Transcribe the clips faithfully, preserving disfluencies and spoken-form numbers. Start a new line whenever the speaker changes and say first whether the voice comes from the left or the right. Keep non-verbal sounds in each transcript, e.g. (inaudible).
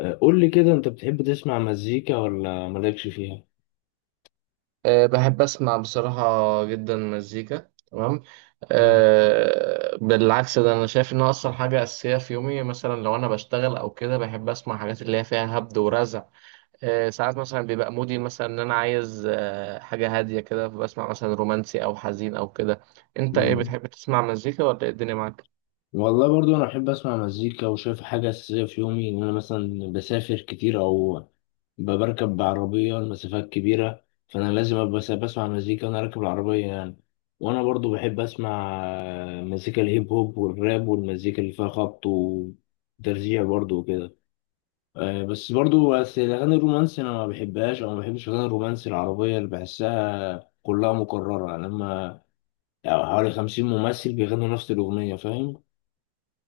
left: آه، قول لي كده، انت بتحب تسمع مزيكا ولا مالكش فيها؟
right: أه، بحب أسمع بصراحة جدا مزيكا، تمام.
left: مم.
right: أه، بالعكس ده أنا شايف إنها أصلا حاجة أساسية في يومي، مثلا لو أنا بشتغل أو كده بحب أسمع حاجات اللي هي فيها هبد ورزع. أه، ساعات مثلا بيبقى مودي مثلا إن أنا عايز أه حاجة هادية كده، فبسمع مثلا رومانسي أو حزين أو كده. أنت إيه
left: مم.
right: بتحب تسمع مزيكا ولا إيه الدنيا معاك؟
left: والله برضو انا بحب اسمع مزيكا، وشايف حاجه اساسيه في يومي ان انا مثلا بسافر كتير او بركب بعربيه المسافات كبيره، فانا لازم ابقى سا- بسمع مزيكا وانا راكب العربيه يعني. وانا برضو بحب اسمع آه، مزيكا الهيب هوب والراب والمزيكا اللي فيها خبط وترزيع برضو وكده. آه، بس برضو بس الأغاني الرومانسي أنا ما بحبهاش أو ما بحبش الأغاني الرومانسي العربية اللي بحسها كلها مكررة، يعني لما يعني حوالي خمسين ممثل بيغنوا نفس الأغنية، فاهم؟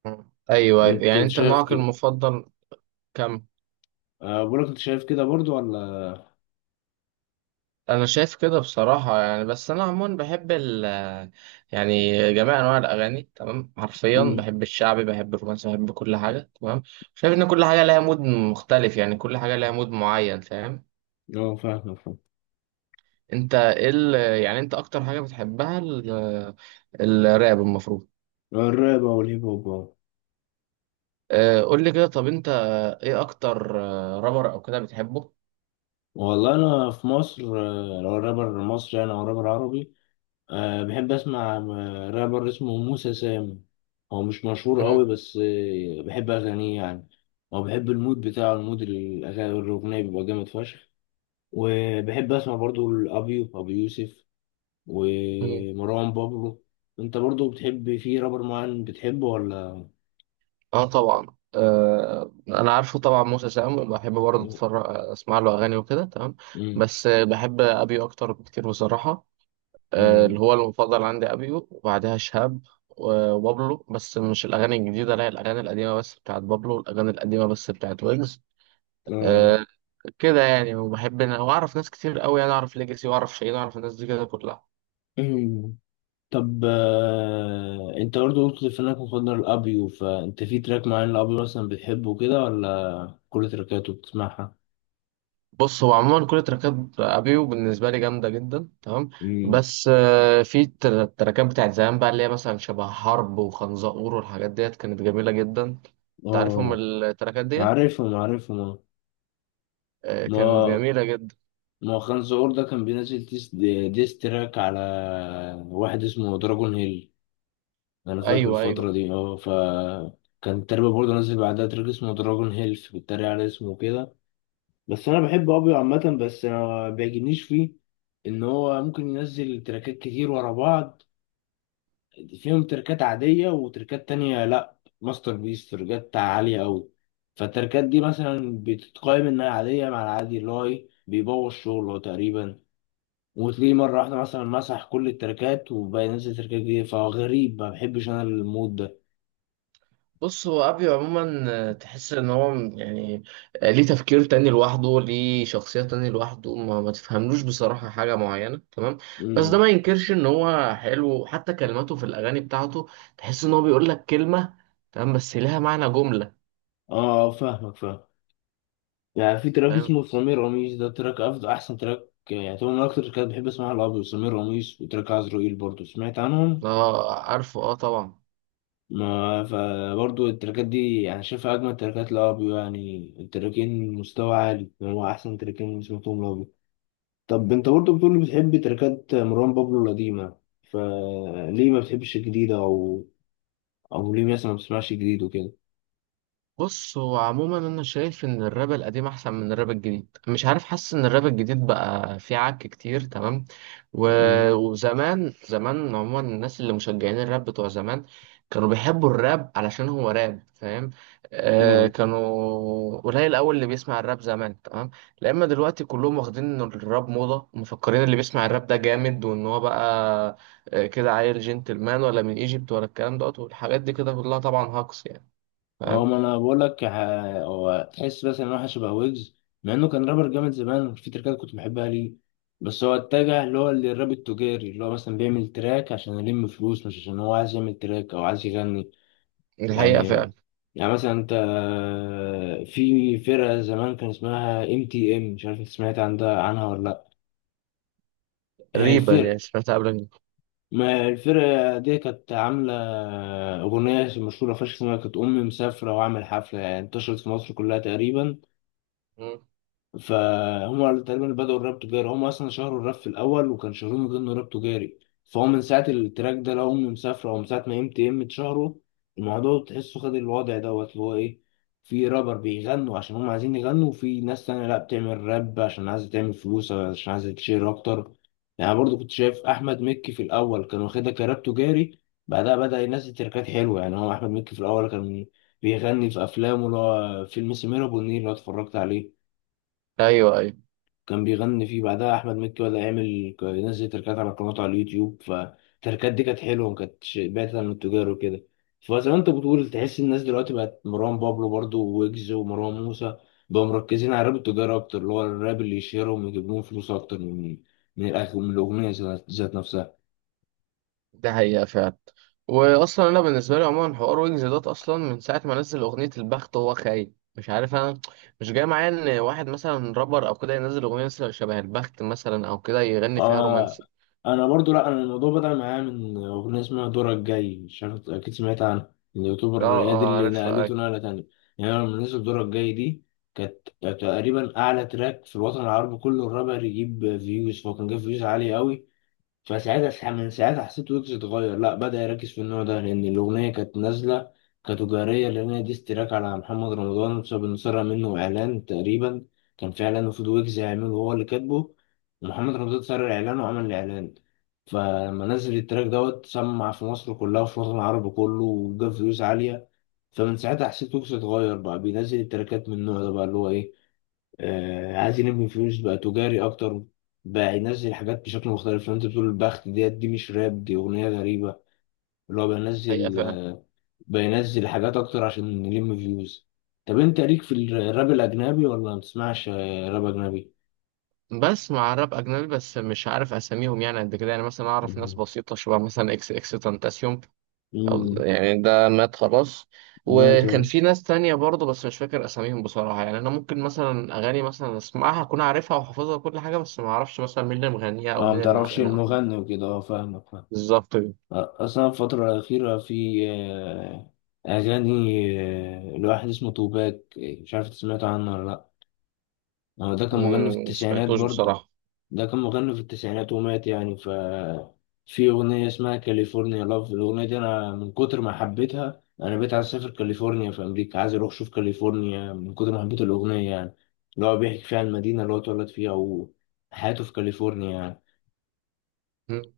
right: مم. أيوه أيوة. يعني
left: أنت
right: أنت
left: شايف
right: نوعك
left: كده؟
right: المفضل؟ كم؟
left: آه، بقولك أنت شايف كده برضو ولا؟
right: انا شايف كده بصراحه، يعني بس انا عموما بحب ال يعني جميع انواع الاغاني تمام، حرفيا
left: مم.
right: بحب الشعبي، بحب الرومانسي، بحب كل حاجه تمام. شايف ان كل حاجه لها مود مختلف، يعني كل حاجه لها مود معين، فاهم.
left: أه، فاهم فاهم.
right: انت ايه ال- يعني انت اكتر حاجه بتحبها ال- الراب المفروض.
left: الراب أو الهيب هوب أهو.
right: آه، قول لي كده طب انت ايه اكتر آه، رابر او كده بتحبه.
left: والله أنا في مصر، آه، لو رابر مصري يعني أو رابر عربي، أه بحب أسمع م- رابر اسمه موسى سام. هو مش مشهور قوي، بس آه، بحب أغانيه يعني. أو بحب المود بتاعه، المود الأغاني الأغنية بيبقى جامد فشخ. وبحب أسمع برضو الأبيو أبو يوسف
right: مم.
left: ومروان بابلو. أنت برضو بتحب في رابر معين بتحبه ولا؟
right: اه طبعا. آه انا عارفه طبعا، موسى سام بحب برضه اتفرج، اسمع له اغاني وكده تمام.
left: مم.
right: بس آه، بحب ابيو اكتر بكتير بصراحه. آه،
left: مم.
right: اللي هو المفضل عندي ابيو وبعدها شهاب و- وبابلو، بس مش الاغاني الجديده، لا الاغاني القديمه بس بتاعت بابلو، الاغاني القديمه بس بتاعت ويجز.
left: آه.
right: آه، كده يعني، وبحب إن- واعرف ناس كتير قوي، يعني اعرف ليجاسي واعرف شيرين واعرف الناس دي كده كلها.
left: (clears throat) مم. طب آه، أنت برضو قلت في إنك مفضل الأبيو، فأنت في تراك معين الأبيو مثلا بتحبه كده ولا كل تركاته بتسمعها؟
right: بص هو عموما كل تراكات ابيو بالنسبه لي جامده جدا تمام.
left: مم.
right: بس آه، في تر- التراكات بتاعت زمان بقى اللي هي مثلا شبه حرب وخنزقور والحاجات ديت كانت جميله جدا. تعرفهم
left: اه،
right: التراكات ديت.
left: عارفهم عارفهم آه.
right: آه، كانت
left: ما
right: جميله جدا.
left: ما خان زقور ده كان بينزل ديس, ديس تراك على واحد اسمه دراجون هيل. انا فاكر
right: ايوه ايوه.
left: الفترة دي، اه ف كان تقريبا برضه نزل بعدها تراك اسمه دراجون هيل بيتريق على اسمه كده. بس انا بحب ابيو عامة، بس أنا ما بيعجبنيش فيه ان هو ممكن ينزل تراكات كتير ورا بعض، فيهم تركات عادية وتركات تانية لأ، ماستر بيس تركات عالية أوي. فالتركات دي مثلا بتتقايم إنها عادية، مع العادي اللي هو إيه بيبوظ شغله تقريبا. وتلاقيه مرة واحدة مثلا مسح كل التركات وبقى ينزل تركات جديدة، فغريب ما بحبش أنا المود ده.
right: بص هو ابيو عموما، آه، تحس ان هو م- يعني آه، ليه تفكير تاني لوحده، ليه شخصية تاني لوحده، ما, ما تفهملوش بصراحة حاجة معينة تمام. بس ده
left: مم.
right: ما ينكرش ان هو حلو، حتى كلماته في الاغاني بتاعته تحس ان هو بيقول لك كلمة تمام بس لها معنى جملة.
left: آه آه، فاهمك فاهم. يعني في تراك
right: فاهم.
left: اسمه سمير قميص، ده تراك أفضل أحسن تراك يعني، طبعا من أكتر التراكات بحب أسمعها الأبيض سمير قميص وتراك عزرائيل، برضه سمعت عنهم؟
right: اه عارفه اه طبعا.
left: ما فبرضه التراكات دي أنا شايفها أجمل تراكات لأبيو، يعني التراكين مستوى عالي يعني، هو أحسن تراكين سمعتهم لأبيو. طب أنت برضه بتقول بتحب تراكات مروان بابلو القديمة، فليه ما بتحبش الجديدة، أو أو ليه مثلا ما بتسمعش جديد وكده؟
right: بص هو عموما انا شايف ان الراب القديم احسن من الراب الجديد، مش عارف، حاسس ان الراب الجديد بقى فيه عك كتير تمام. و...
left: مم.
right: وزمان زمان عموما الناس اللي مشجعين الراب بتوع زمان كانوا بيحبوا الراب علشان هو راب، فاهم. آه
left: اه،
right: كانوا قليل الاول اللي بيسمع الراب زمان تمام. لأما دلوقتي كلهم واخدين ان الراب موضة ومفكرين اللي بيسمع الراب ده جامد وان هو بقى آه، كده عيل جنتلمان ولا من ايجيبت ولا الكلام دوت والحاجات دي كده كلها طبعا هاكس يعني.
left: هو ما انا بقول لك ه- هو تحس بس ان هو شبه ويجز. مع انه كان رابر جامد زمان، في تريكات كنت بحبها ليه. بس هو اتجه اللي هو للراب التجاري، اللي هو مثلا بيعمل تراك عشان يلم فلوس، مش عشان هو عايز يعمل تراك او عايز يغني
right: الحقيقة
left: يعني.
right: فعلا.
left: يعني مثلا انت، في فرقة زمان كان اسمها ام تي ام، مش عارف انت سمعت عن ده عنها ولا لا. هي
right: ريبا،
left: الفرق،
right: يعني سمعتها قبل كده.
left: ما الفرقة دي كانت عاملة أغنية مشهورة فشخ اسمها كانت أمي مسافرة وأعمل حفلة، يعني انتشرت في مصر كلها تقريبا.
right: مم.
left: فهم تقريبا بدأوا الراب تجاري، هم أصلا شهروا الراب في الأول وكان شهرهم من ضمن راب تجاري. فهو من ساعة التراك ده لو هم مسافرة، أو من ساعة ما ام تي ام اتشهروا، الموضوع تحسه خد الوضع دوت اللي هو إيه، في رابر بيغنوا عشان هم عايزين يغنوا، وفي ناس تانية لأ بتعمل راب عشان عايزة تعمل فلوس أو عشان عايزة تشير أكتر. يعني برضو كنت شايف أحمد مكي في الأول كان واخدها كراب تجاري، بعدها بدأ ينزل تركات حلوة. يعني هو أحمد مكي في الأول كان بيغني في أفلامه، اللي هو فيلم سمير أبو النيل اللي أنا اتفرجت عليه
right: أيوه أيوه.
left: كان بيغني فيه. بعدها احمد مكي ولا يعمل ينزل تركات على قناته على اليوتيوب، فالتركات دي كانت حلوه ما كانتش بعيده عن التجار وكده. فزي ما انت بتقول، تحس الناس دلوقتي بقت مروان بابلو برضو ويجز ومروان موسى بقوا مركزين على الراب التجاري اكتر، اللي هو الراب اللي يشهرهم ويجيب لهم فلوس اكتر من من الأغ- من الاغنيه ذات ذات نفسها.
right: ده حقيقة فعلا. وأصلا أنا بالنسبة لي عموما حوار ويجز دوت أصلا من ساعة ما نزل أغنية البخت، هو خايب مش عارف أنا، مش جاي معايا إن واحد مثلا رابر أو كده ينزل أغنية مثلا شبه البخت مثلا أو كده يغني فيها
left: آه،
right: رومانسي.
left: انا برضو، لا انا الموضوع بدأ معايا من اغنيه اسمها دورك الجاي، مش عارف اكيد سمعت عنها،
right: أه،
left: اليوتيوبر هي دي
right: أه،
left: اللي
right: عارف
left: نقلته
right: أيوه.
left: نقله تانية. يعني أنا لما نزل دورك الجاي دي، كانت كانت تقريبا اعلى تراك في الوطن العربي كله الرابر يجيب فيوز، فهو كان جايب فيوز عاليه قوي. فساعتها س- من ساعتها حسيت ويجز اتغير، لا بدأ يركز في النوع ده، لأن الأغنية كانت نازلة كتجارية، لأن هي ديستراك على محمد رمضان بسبب إنه سرق منه إعلان تقريبا. كان في إعلان المفروض ويجز يعمله هو اللي كاتبه، ومحمد رمضان سرق إعلانه وعمل الإعلان. فلما نزل التراك دوت سمع في مصر كلها وفي الوطن العربي كله وجاب فيوز عالية. فمن ساعتها حسيت ويجز اتغير، بقى بينزل التراكات من النوع ده، بقى اللي هو إيه آه عايز يلم فلوس، بقى تجاري اكتر، بقى ينزل حاجات بشكل مختلف. لو انت بتقول البخت ديت، دي مش راب، دي اغنيه غريبه اللي هو
right: حقيقة
left: بينزل
right: فعلا.
left: آه بينزل حاجات اكتر عشان يلم فيوز. طب انت ليك في الراب الاجنبي ولا ما بتسمعش آه، راب اجنبي؟
right: بسمع راب أجنبي بس مش عارف أساميهم، يعني قد كده يعني مثلا أعرف ناس
left: مهم.
right: بسيطة شبه مثلا إكس إكس تنتاسيوم. الله
left: امم.
right: يعني ده مات خلاص.
left: ما
right: وكان
left: تو-
right: في ناس تانية برضه بس مش فاكر أساميهم بصراحة، يعني أنا ممكن مثلا أغاني مثلا أسمعها أكون عارفها وحافظها وكل حاجة بس ما أعرفش مثلا مين اللي مغنيها أو
left: اه، ما
right: مين اللي
left: تعرفش
right: عاملها أو مين.
left: المغني وكده، اه فاهمك فاهم.
right: بالظبط كده.
left: آه، اصلا الفتره الاخيره، في آه، اغاني آه، لواحد اسمه توباك، آه، مش عارف إنت سمعت عنه ولا لا. هو ده كان مغني في
right: أمم، ما
left: التسعينات
right: سمعتوش
left: برضه،
right: بصراحة.
left: ده كان مغني في التسعينات ومات يعني، ف في أغنية اسمها كاليفورنيا لاف، الأغنية دي أنا من كتر ما حبيتها أنا بقيت عايز أسافر كاليفورنيا في أمريكا، عايز أروح أشوف كاليفورنيا من كتر ما حبيت الأغنية يعني، اللي هو بيحكي فيها المدينة اللي هو اتولد فيها وحياته في كاليفورنيا.
right: أمم،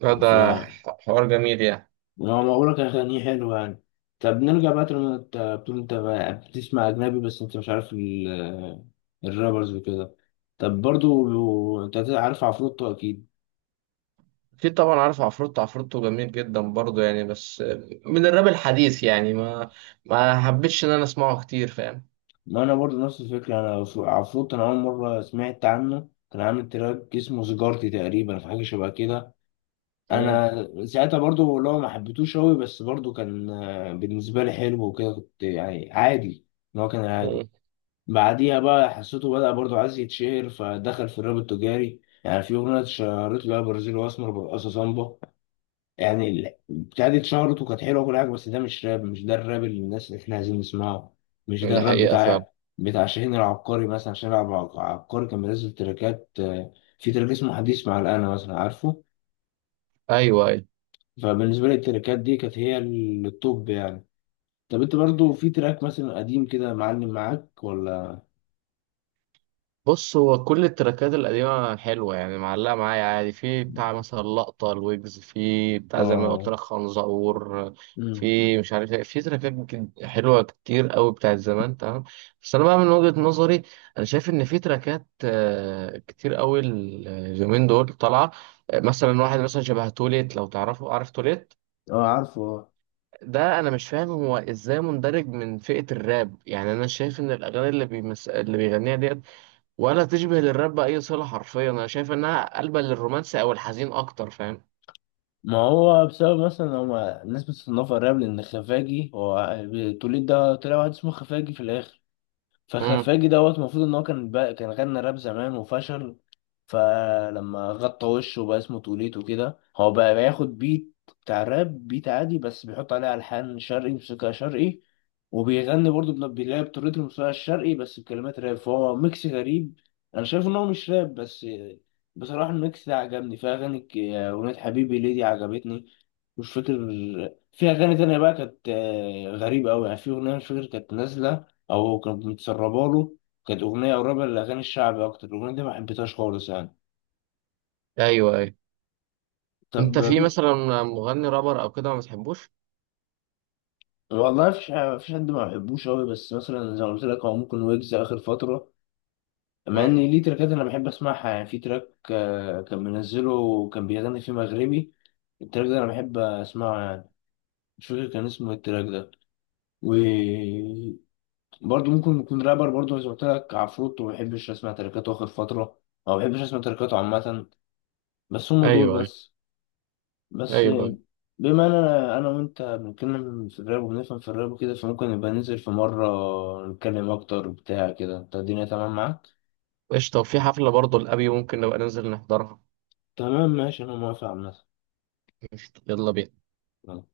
right: لا،
left: يعني، ف
right: ده حوار جميل يعني.
left: أنا بقولك أغانيه حلوة يعني. طب نرجع بقى، لما أنت بتقول أنت بقى بتسمع أجنبي بس أنت مش عارف ال- الرابرز وكده، طب برضو أنت عارف عفروتو أكيد.
right: أكيد طبعا عارف عفروتو، عفروتو جميل جدا برضه يعني، بس من الراب الحديث يعني ما ما حبيتش إن أنا أسمعه كتير، فاهم.
left: ما انا برضو نفس الفكره، انا عف- عفروت انا اول مره سمعت عنه كان عامل تراك اسمه سيجارتي تقريبا، في حاجه شبه كده.
right: أمم.
left: انا ساعتها برضو لو ما حبيتوش قوي، بس برضو كان آه، بالنسبه لي حلو وكده، كنت يعني عادي ان هو كان عادي.
right: أمم.
left: بعديها بقى حسيته بدأ برضو عايز يتشهر، فدخل في الراب التجاري، يعني في اغنيه اتشهرت له برازيل واسمر برقصه صامبا. يعني ال- البتاع دي اتشهرت وكانت حلوه وكل حاجه، بس ده مش راب، مش ده الراب اللي الناس اللي احنا عايزين نسمعه. مش ده
right: ده
left: الراب
right: حقيقة فعلا.
left: بتاع بتاع شاهين العبقري. مثلا شاهين العب- العبقري كان بينزل تراكات، آه، في تراك اسمه حديث مع الأنا مثلا، عارفه؟
right: أيوه أيوه.
left: فبالنسبه لي التراكات دي كانت هي ال- التوب يعني. طب انت برضو في تراك مثلا قديم كده معلم معاك ولا؟
right: بص هو كل التراكات القديمة حلوة يعني معلقة معايا عادي، في بتاع مثلا لقطة الويجز، في بتاع زي ما قلت
left: اه.
right: لك خنزقور،
left: امم.
right: في مش عارف ايه، في تراكات جد- حلوة كتير قوي بتاعت زمان تمام. بس أنا بقى من وجهة نظري، أنا شايف إن في تراكات آه، كتير قوي اليومين دول طالعة. آه، مثلا واحد مثلا شبه توليت، لو تعرفه، عارف توليت.
left: اه، عارفه آه.
right: ده انا مش فاهم هو ازاي مندرج من فئة الراب، يعني انا شايف ان الاغاني اللي بيمس... اللي بيغنيها ديت ولا تشبه للراب بأي صلة، حرفيا أنا شايف إنها قلبة للرومانسي أو الحزين أكتر، فاهم.
left: ما هو بسبب مثلا هما الناس بتصنفها راب لان خفاجي، هو التوليد ده طلع واحد اسمه خفاجي في الاخر.
right: امم.
left: فخفاجي دوت المفروض ان هو كان بقى كان غنى راب زمان وفشل. فلما غطى وشه بقى اسمه توليتو كده، هو بقى بياخد بيت بتاع راب، بيت عادي بس بيحط عليه ألحان شرقي موسيقى شرقي، وبيغني برضه بن- بيلاقي بطريقة الموسيقى الشرقي بس بكلمات راب، فهو ميكس غريب. أنا شايف إن هو مش راب، بس بصراحة الميكس ده عجبني، فيها أغاني ك- أغنية حبيبي ليدي عجبتني، مش فاكر. في أغاني تانية بقى كانت آه، غريبة أوي، يعني في أغنية مش فاكر كانت نازلة أو كانت متسربة له، كانت أغنية قريبة للأغاني الشعبي أكتر، الأغنية دي ما حبيتهاش خالص يعني.
right: أيوه أيوه.
left: طب،
right: أنت في مثلا مغني رابر أو كده ما بتحبوش؟
left: والله مفيش مفيش حد ما بحبوش أوي، بس مثلا زي ما قلت لك هو ممكن ويجز آخر فترة، مع إن
right: امم.
left: ليه تراكات أنا بحب أسمعها، يعني في تراك آه، كان منزله وكان بيغني فيه مغربي، التراك ده أنا بحب أسمعه يعني، مش فاكر كان اسمه إيه التراك ده. وبرضه ممكن يكون رابر برضه زي ما قلت لك عفروتو، ما بحبش أسمع تراكاته آخر فترة، أو ما بحبش أسمع تراكاته عامة. بس هم دول
right: أيوه أيوه.
left: بس.
right: أيوه
left: بس
right: أيوه.
left: بما ان انا انا وانت بنتكلم في الراب وبنفهم في الراب وكده، فممكن نبقى ننزل في مرة نتكلم اكتر بتاع كده، انت الدنيا تمام معاك؟
right: قشطة، وفي حفلة برضه لأبي ممكن نبقى ننزل نحضرها.
left: تمام ماشي انا موافق.
right: قشطة، يلا بينا.
left: عامة.